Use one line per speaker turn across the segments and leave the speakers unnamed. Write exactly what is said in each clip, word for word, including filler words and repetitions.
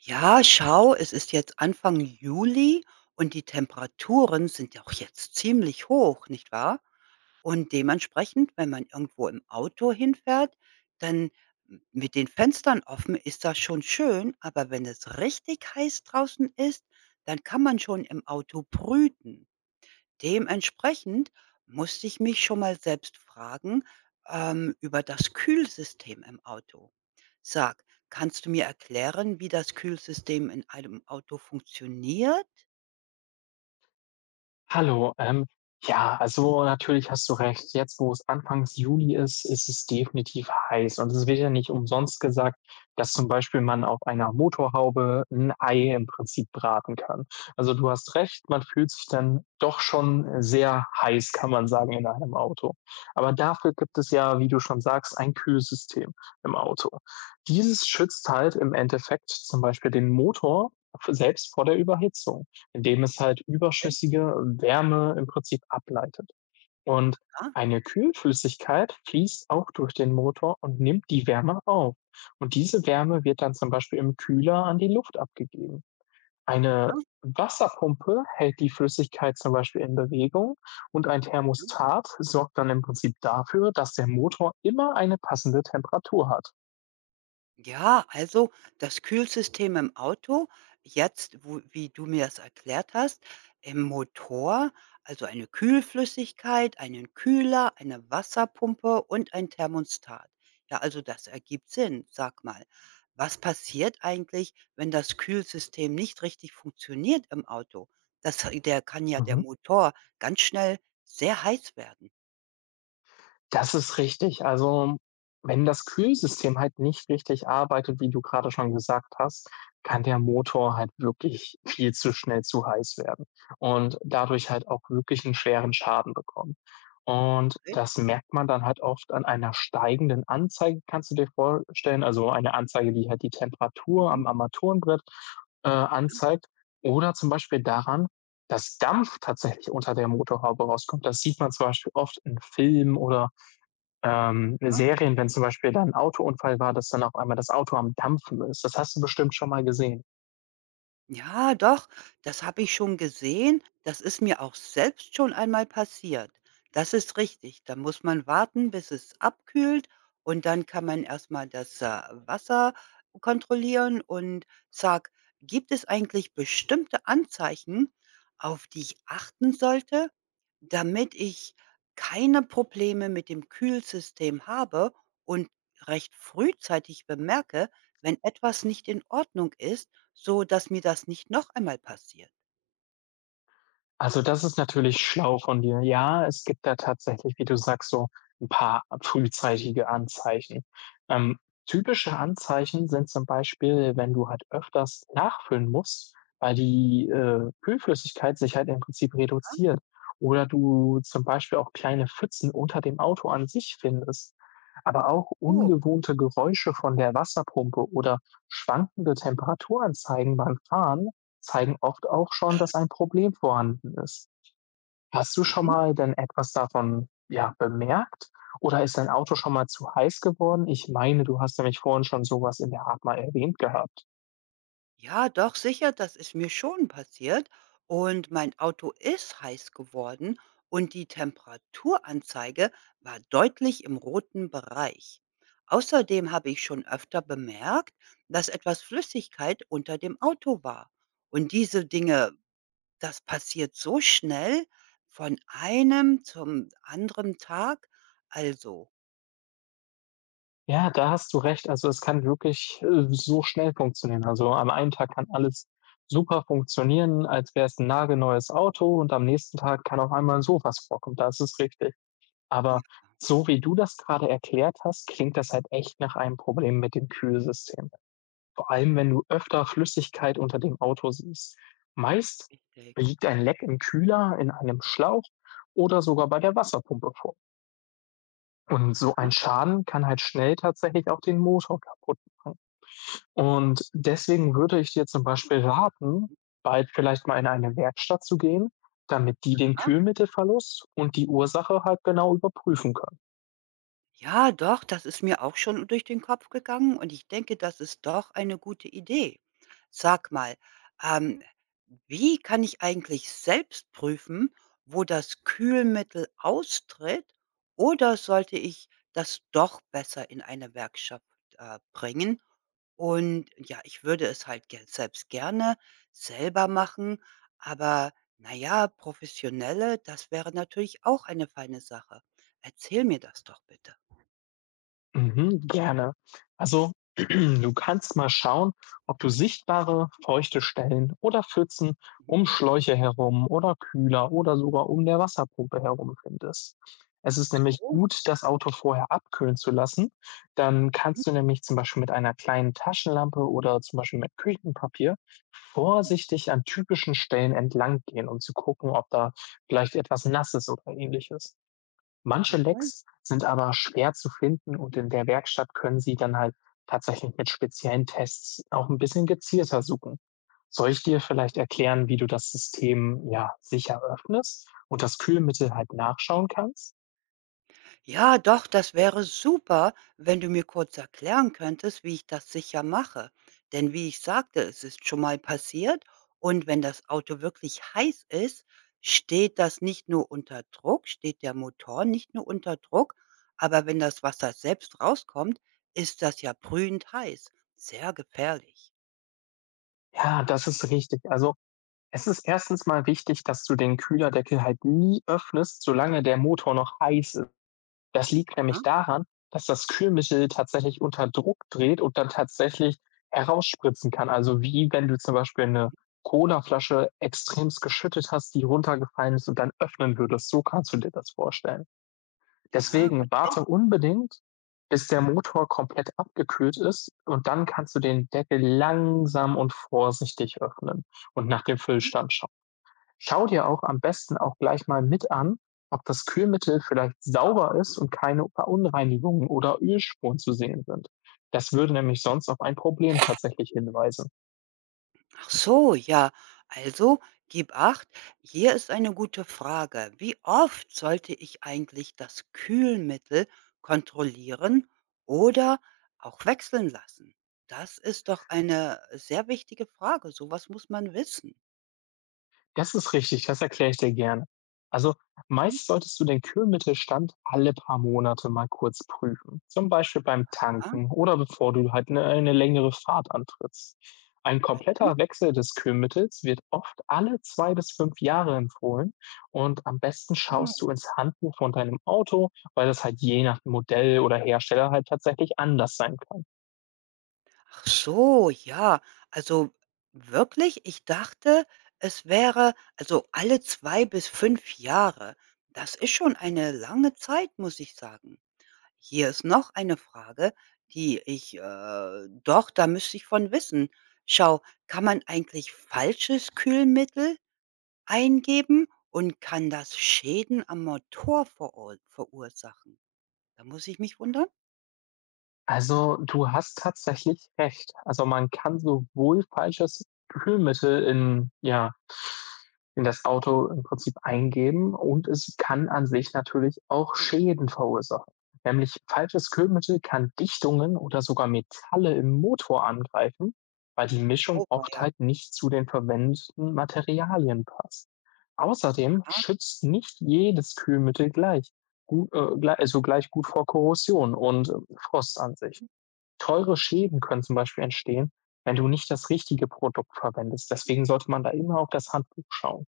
Ja, schau, es ist jetzt Anfang Juli und die Temperaturen sind ja auch jetzt ziemlich hoch, nicht wahr? Und dementsprechend, wenn man irgendwo im Auto hinfährt, dann m- mit den Fenstern offen ist das schon schön, aber wenn es richtig heiß draußen ist, dann kann man schon im Auto brüten. Dementsprechend musste ich mich schon mal selbst fragen, ähm, über das Kühlsystem im Auto. Sag, kannst du mir erklären, wie das Kühlsystem in einem Auto funktioniert?
Hallo, ähm, ja, also natürlich hast du recht. Jetzt, wo es anfangs Juli ist, ist es definitiv heiß. Und es wird ja nicht umsonst gesagt, dass zum Beispiel man auf einer Motorhaube ein Ei im Prinzip braten kann. Also du hast recht, man fühlt sich dann doch schon sehr heiß, kann man sagen, in einem Auto. Aber dafür gibt es ja, wie du schon sagst, ein Kühlsystem im Auto. Dieses schützt halt im Endeffekt zum Beispiel den Motor selbst vor der Überhitzung, indem es halt
Ja,
überschüssige Wärme im Prinzip ableitet. Und
ja,
eine Kühlflüssigkeit fließt auch durch den Motor und nimmt die Wärme auf. Und diese Wärme wird dann zum Beispiel im Kühler an die Luft abgegeben. Eine
ja.
Wasserpumpe hält die Flüssigkeit zum Beispiel in Bewegung und ein Thermostat sorgt dann im Prinzip dafür, dass der Motor immer eine passende Temperatur hat.
Ja, also das Kühlsystem im Auto, jetzt, wo wie du mir das erklärt hast, im Motor, also eine Kühlflüssigkeit, einen Kühler, eine Wasserpumpe und ein Thermostat. Ja, also das ergibt Sinn, sag mal. Was passiert eigentlich, wenn das Kühlsystem nicht richtig funktioniert im Auto? Das, der kann ja der
Mhm.
Motor ganz schnell sehr heiß werden.
Das ist richtig. Also, wenn das Kühlsystem halt nicht richtig arbeitet, wie du gerade schon gesagt hast, kann der Motor halt wirklich viel zu schnell zu heiß werden und dadurch halt auch wirklich einen schweren Schaden bekommen. Und
Okay.
das merkt man dann halt oft an einer steigenden Anzeige, kannst du dir vorstellen, also eine Anzeige, die halt die Temperatur
Mhm.
am Armaturenbrett, äh,
Ja,
anzeigt, oder zum Beispiel daran, dass Dampf tatsächlich unter der Motorhaube rauskommt. Das sieht man zum Beispiel oft in Filmen oder ähm,
ja.
Serien, wenn zum Beispiel da 'n Autounfall war, dass dann auf einmal das Auto am Dampfen ist. Das hast du bestimmt schon mal gesehen.
Ja, doch, das habe ich schon gesehen. Das ist mir auch selbst schon einmal passiert. Das ist richtig. Da muss man warten, bis es abkühlt, und dann kann man erst mal das, äh, Wasser kontrollieren und sag: „Gibt es eigentlich bestimmte Anzeichen, auf die ich achten sollte, damit ich keine Probleme mit dem Kühlsystem habe und recht frühzeitig bemerke, wenn etwas nicht in Ordnung ist, so dass mir das nicht noch einmal passiert.
Also, das ist natürlich schlau von dir. Ja, es gibt da tatsächlich, wie du sagst, so ein paar frühzeitige Anzeichen. Ähm, Typische Anzeichen sind zum Beispiel, wenn du halt öfters nachfüllen musst, weil die, äh, Kühlflüssigkeit sich halt im Prinzip reduziert oder du zum Beispiel auch kleine Pfützen unter dem Auto an sich findest, aber auch
Oh.
ungewohnte Geräusche von der Wasserpumpe oder schwankende Temperaturanzeigen beim Fahren zeigen oft auch schon, dass ein Problem vorhanden ist. Hast du schon
Hm?
mal denn etwas davon, ja, bemerkt? Oder ist dein Auto schon mal zu heiß geworden? Ich meine, du hast nämlich vorhin schon so was in der Art mal erwähnt gehabt.
Ja, doch, sicher, das ist mir schon passiert und mein Auto ist heiß geworden und die Temperaturanzeige war deutlich im roten Bereich. Außerdem habe ich schon öfter bemerkt, dass etwas Flüssigkeit unter dem Auto war. Und diese Dinge, das passiert so schnell von einem zum anderen Tag. Also,
Ja, da hast du recht. Also, es kann wirklich, äh, so schnell funktionieren. Also, am einen Tag kann alles super funktionieren, als wär's 'n nagelneues Auto, und am nächsten Tag kann auf einmal so was vorkommen. Das ist richtig.
ja,
Aber so wie du das gerade erklärt hast, klingt das halt echt nach einem Problem mit dem Kühlsystem. Vor allem, wenn du öfter Flüssigkeit unter dem Auto siehst. Meist
richtig.
liegt ein Leck im Kühler, in einem Schlauch oder sogar bei der Wasserpumpe vor. Und so
Ja,
ein Schaden kann halt schnell tatsächlich auch den Motor kaputt machen. Und
das
deswegen würde ich dir zum Beispiel raten, bald vielleicht mal in eine Werkstatt zu gehen, damit die den Kühlmittelverlust und die Ursache halt genau überprüfen können.
Ja, doch, das ist mir auch schon durch den Kopf gegangen und ich denke, das ist doch eine gute Idee. Sag mal, ähm, wie kann ich eigentlich selbst prüfen, wo das Kühlmittel austritt, oder sollte ich das doch besser in eine Werkstatt äh, bringen? Und ja, ich würde es halt ge- selbst gerne selber machen, aber naja, professionelle, das wäre natürlich auch eine feine Sache. Erzähl mir das doch bitte.
Mhm, gerne. Also, du kannst mal schauen, ob du sichtbare, feuchte Stellen oder Pfützen
Mhm.
um Schläuche herum oder Kühler oder sogar um der Wasserpumpe herum findest. Es
Ach
ist nämlich
so,
gut, das Auto vorher abkühlen zu lassen. Dann
mhm,
kannst du nämlich zum Beispiel mit einer kleinen Taschenlampe oder zum Beispiel mit Küchenpapier vorsichtig an typischen Stellen entlang gehen, um zu gucken, ob da vielleicht etwas Nasses oder ähnliches. Manche
richtig.
Lecks sind aber schwer zu finden, und in der Werkstatt können Sie dann halt tatsächlich mit speziellen Tests auch ein bisschen gezielter suchen. Soll ich dir vielleicht erklären, wie du das System, ja, sicher öffnest und das Kühlmittel halt nachschauen kannst?
Ja, doch, das wäre super, wenn du mir kurz erklären könntest, wie ich das sicher mache. Denn wie ich sagte, es ist schon mal passiert, und wenn das Auto wirklich heiß ist, steht das nicht nur unter Druck, steht der Motor nicht nur unter Druck, aber wenn das Wasser selbst rauskommt, ist das ja brühend heiß. Sehr gefährlich.
Ja, das ist richtig. Also, es ist erstens mal wichtig, dass du den Kühlerdeckel halt nie öffnest, solange der Motor noch heiß ist. Das liegt
Ja,
nämlich daran, dass das Kühlmittel tatsächlich unter Druck dreht und dann tatsächlich herausspritzen kann. Also, wie wenn du zum Beispiel eine
mhm.
Colaflasche extremst geschüttet hast, die runtergefallen ist und dann öffnen würdest. So kannst du dir das vorstellen.
Ja,
Deswegen warte
richtig.
unbedingt, bis der Motor komplett abgekühlt ist, und dann kannst du den Deckel langsam und vorsichtig öffnen und nach dem
Mhm.
Füllstand schauen. Schau dir auch am besten auch gleich mal mit an, ob das Kühlmittel vielleicht sauber ist und keine Verunreinigungen oder Ölspuren zu sehen sind. Das würde nämlich sonst auf ein Problem tatsächlich hinweisen.
Ach so, ja. Also, gib acht. Hier ist eine gute Frage. Wie oft sollte ich eigentlich das Kühlmittel kontrollieren oder auch wechseln lassen? Das ist doch eine sehr wichtige Frage. So was muss man wissen.
Das ist richtig, das erkläre ich dir gerne. Also,
Hm?
meist solltest du den Kühlmittelstand alle paar Monate mal kurz prüfen. Zum Beispiel beim
Ja,
Tanken oder bevor du halt eine, eine längere Fahrt antrittst. Ein kompletter
richtig.
Wechsel des Kühlmittels wird oft alle zwei bis fünf Jahre empfohlen, und am besten
Hm.
schaust du ins Handbuch von deinem Auto, weil das halt je nach Modell oder Hersteller halt tatsächlich anders sein kann.
Ach so, ja. Also wirklich, ich dachte, es wäre also alle zwei bis fünf Jahre. Das ist schon eine lange Zeit, muss ich sagen. Hier ist noch eine Frage, die ich äh, doch, da müsste ich von wissen. Schau, kann man eigentlich falsches Kühlmittel eingeben und kann das Schäden am Motor verur verursachen? Da muss ich mich wundern.
Also, du hast tatsächlich recht. Also, man kann sowohl falsches Kühlmittel in ja, in das Auto im Prinzip eingeben, und es kann an sich natürlich auch Schäden verursachen. Nämlich falsches Kühlmittel kann Dichtungen oder sogar Metalle im Motor angreifen, weil die Mischung
Oh,
oft
weia.
halt nicht zu den verwendeten Materialien passt. Außerdem
Aha.
schützt nicht jedes Kühlmittel gleich, gu äh, glei also gleich gut vor Korrosion und Frost an sich. Teure Schäden können zum Beispiel entstehen, wenn du nicht das richtige Produkt verwendest. Deswegen sollte man da immer auf das Handbuch schauen.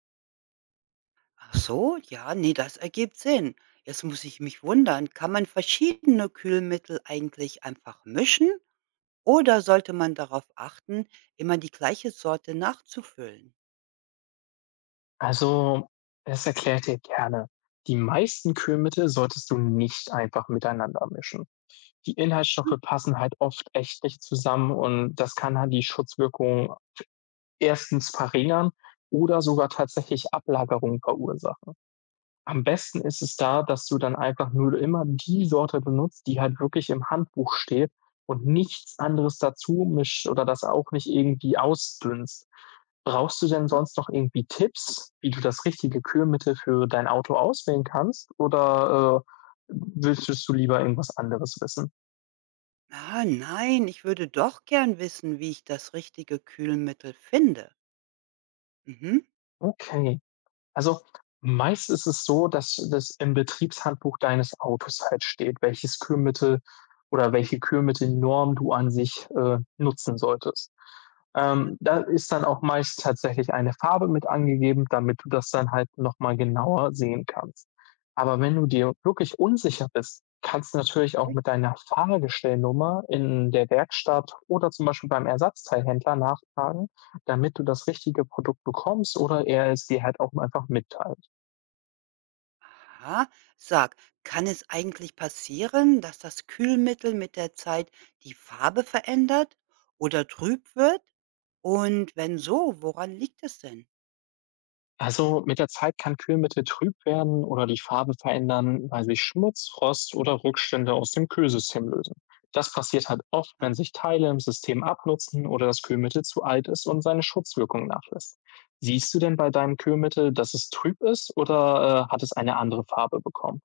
Ach so, ja, ne, das ergibt Sinn. Jetzt muss ich mich wundern, kann man verschiedene Kühlmittel eigentlich einfach mischen oder sollte man darauf achten, immer die gleiche Sorte nachzufüllen?
Also, das erklärt dir gerne. Die meisten Kühlmittel solltest du nicht einfach miteinander mischen. Die Inhaltsstoffe passen halt oft echt nicht zusammen, und das kann halt die Schutzwirkung erstens verringern oder sogar tatsächlich Ablagerungen verursachen. Am besten ist es da, dass du
Hm?
dann einfach nur immer die Sorte benutzt, die halt wirklich im Handbuch steht, und nichts anderes dazu mischt oder das auch nicht irgendwie ausdünnst. Brauchst du denn sonst noch irgendwie Tipps, wie du das richtige Kühlmittel für dein Auto auswählen kannst, oder, äh, willst du lieber irgendwas anderes wissen?
Ah, nein, ich würde doch gern wissen, wie ich das richtige Kühlmittel finde. Mhm.
Okay. Also, meist ist es so, dass das im Betriebshandbuch deines Autos halt steht, welches Kühlmittel oder welche Kühlmittelnorm du an sich, äh, nutzen solltest. Ähm, da ist dann auch meist tatsächlich eine Farbe mit angegeben, damit du das dann halt noch mal genauer sehen kannst. Aber wenn du dir wirklich unsicher bist, kannst du natürlich auch
Okay.
mit deiner Fahrgestellnummer in der Werkstatt oder zum Beispiel beim Ersatzteilhändler nachfragen, damit du das richtige Produkt bekommst oder er es dir halt auch einfach mitteilt.
Aha. Sag, kann es eigentlich passieren, dass das Kühlmittel mit der Zeit die Farbe verändert oder trüb wird? Und wenn so, woran liegt es denn?
Also mit der Zeit kann Kühlmittel trüb werden oder die Farbe verändern, weil sich Schmutz, Rost oder Rückstände aus dem Kühlsystem lösen. Das passiert halt oft,
Ja,
wenn sich Teile im System abnutzen oder das Kühlmittel zu alt ist und seine Schutzwirkung nachlässt. Siehst du denn bei deinem Kühlmittel, dass es trüb ist oder äh, hat es eine andere Farbe bekommen?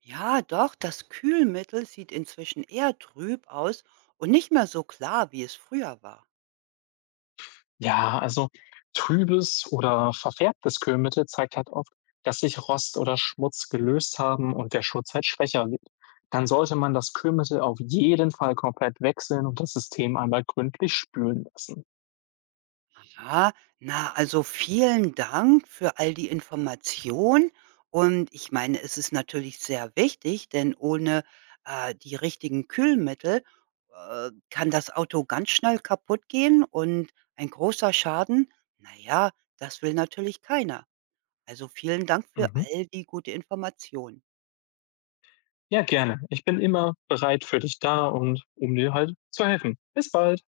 Ja, doch, das Kühlmittel sieht inzwischen eher trüb aus und nicht mehr so klar, wie es früher war.
Ja, also trübes oder verfärbtes Kühlmittel zeigt halt oft, dass sich Rost oder Schmutz gelöst haben und der Schutz halt schwächer wird. Dann sollte man das Kühlmittel auf jeden Fall komplett wechseln und das System einmal gründlich spülen lassen.
Ja, na, also vielen Dank für all die Information. Und ich meine, es ist natürlich sehr wichtig, denn ohne äh, die richtigen Kühlmittel äh, kann das Auto ganz schnell kaputt gehen und ein großer Schaden, na ja, das will natürlich keiner. Also vielen Dank für
Mhm.
all die gute Information.
Ja, gerne. Ich bin immer bereit für dich da und um dir halt zu helfen. Bis bald.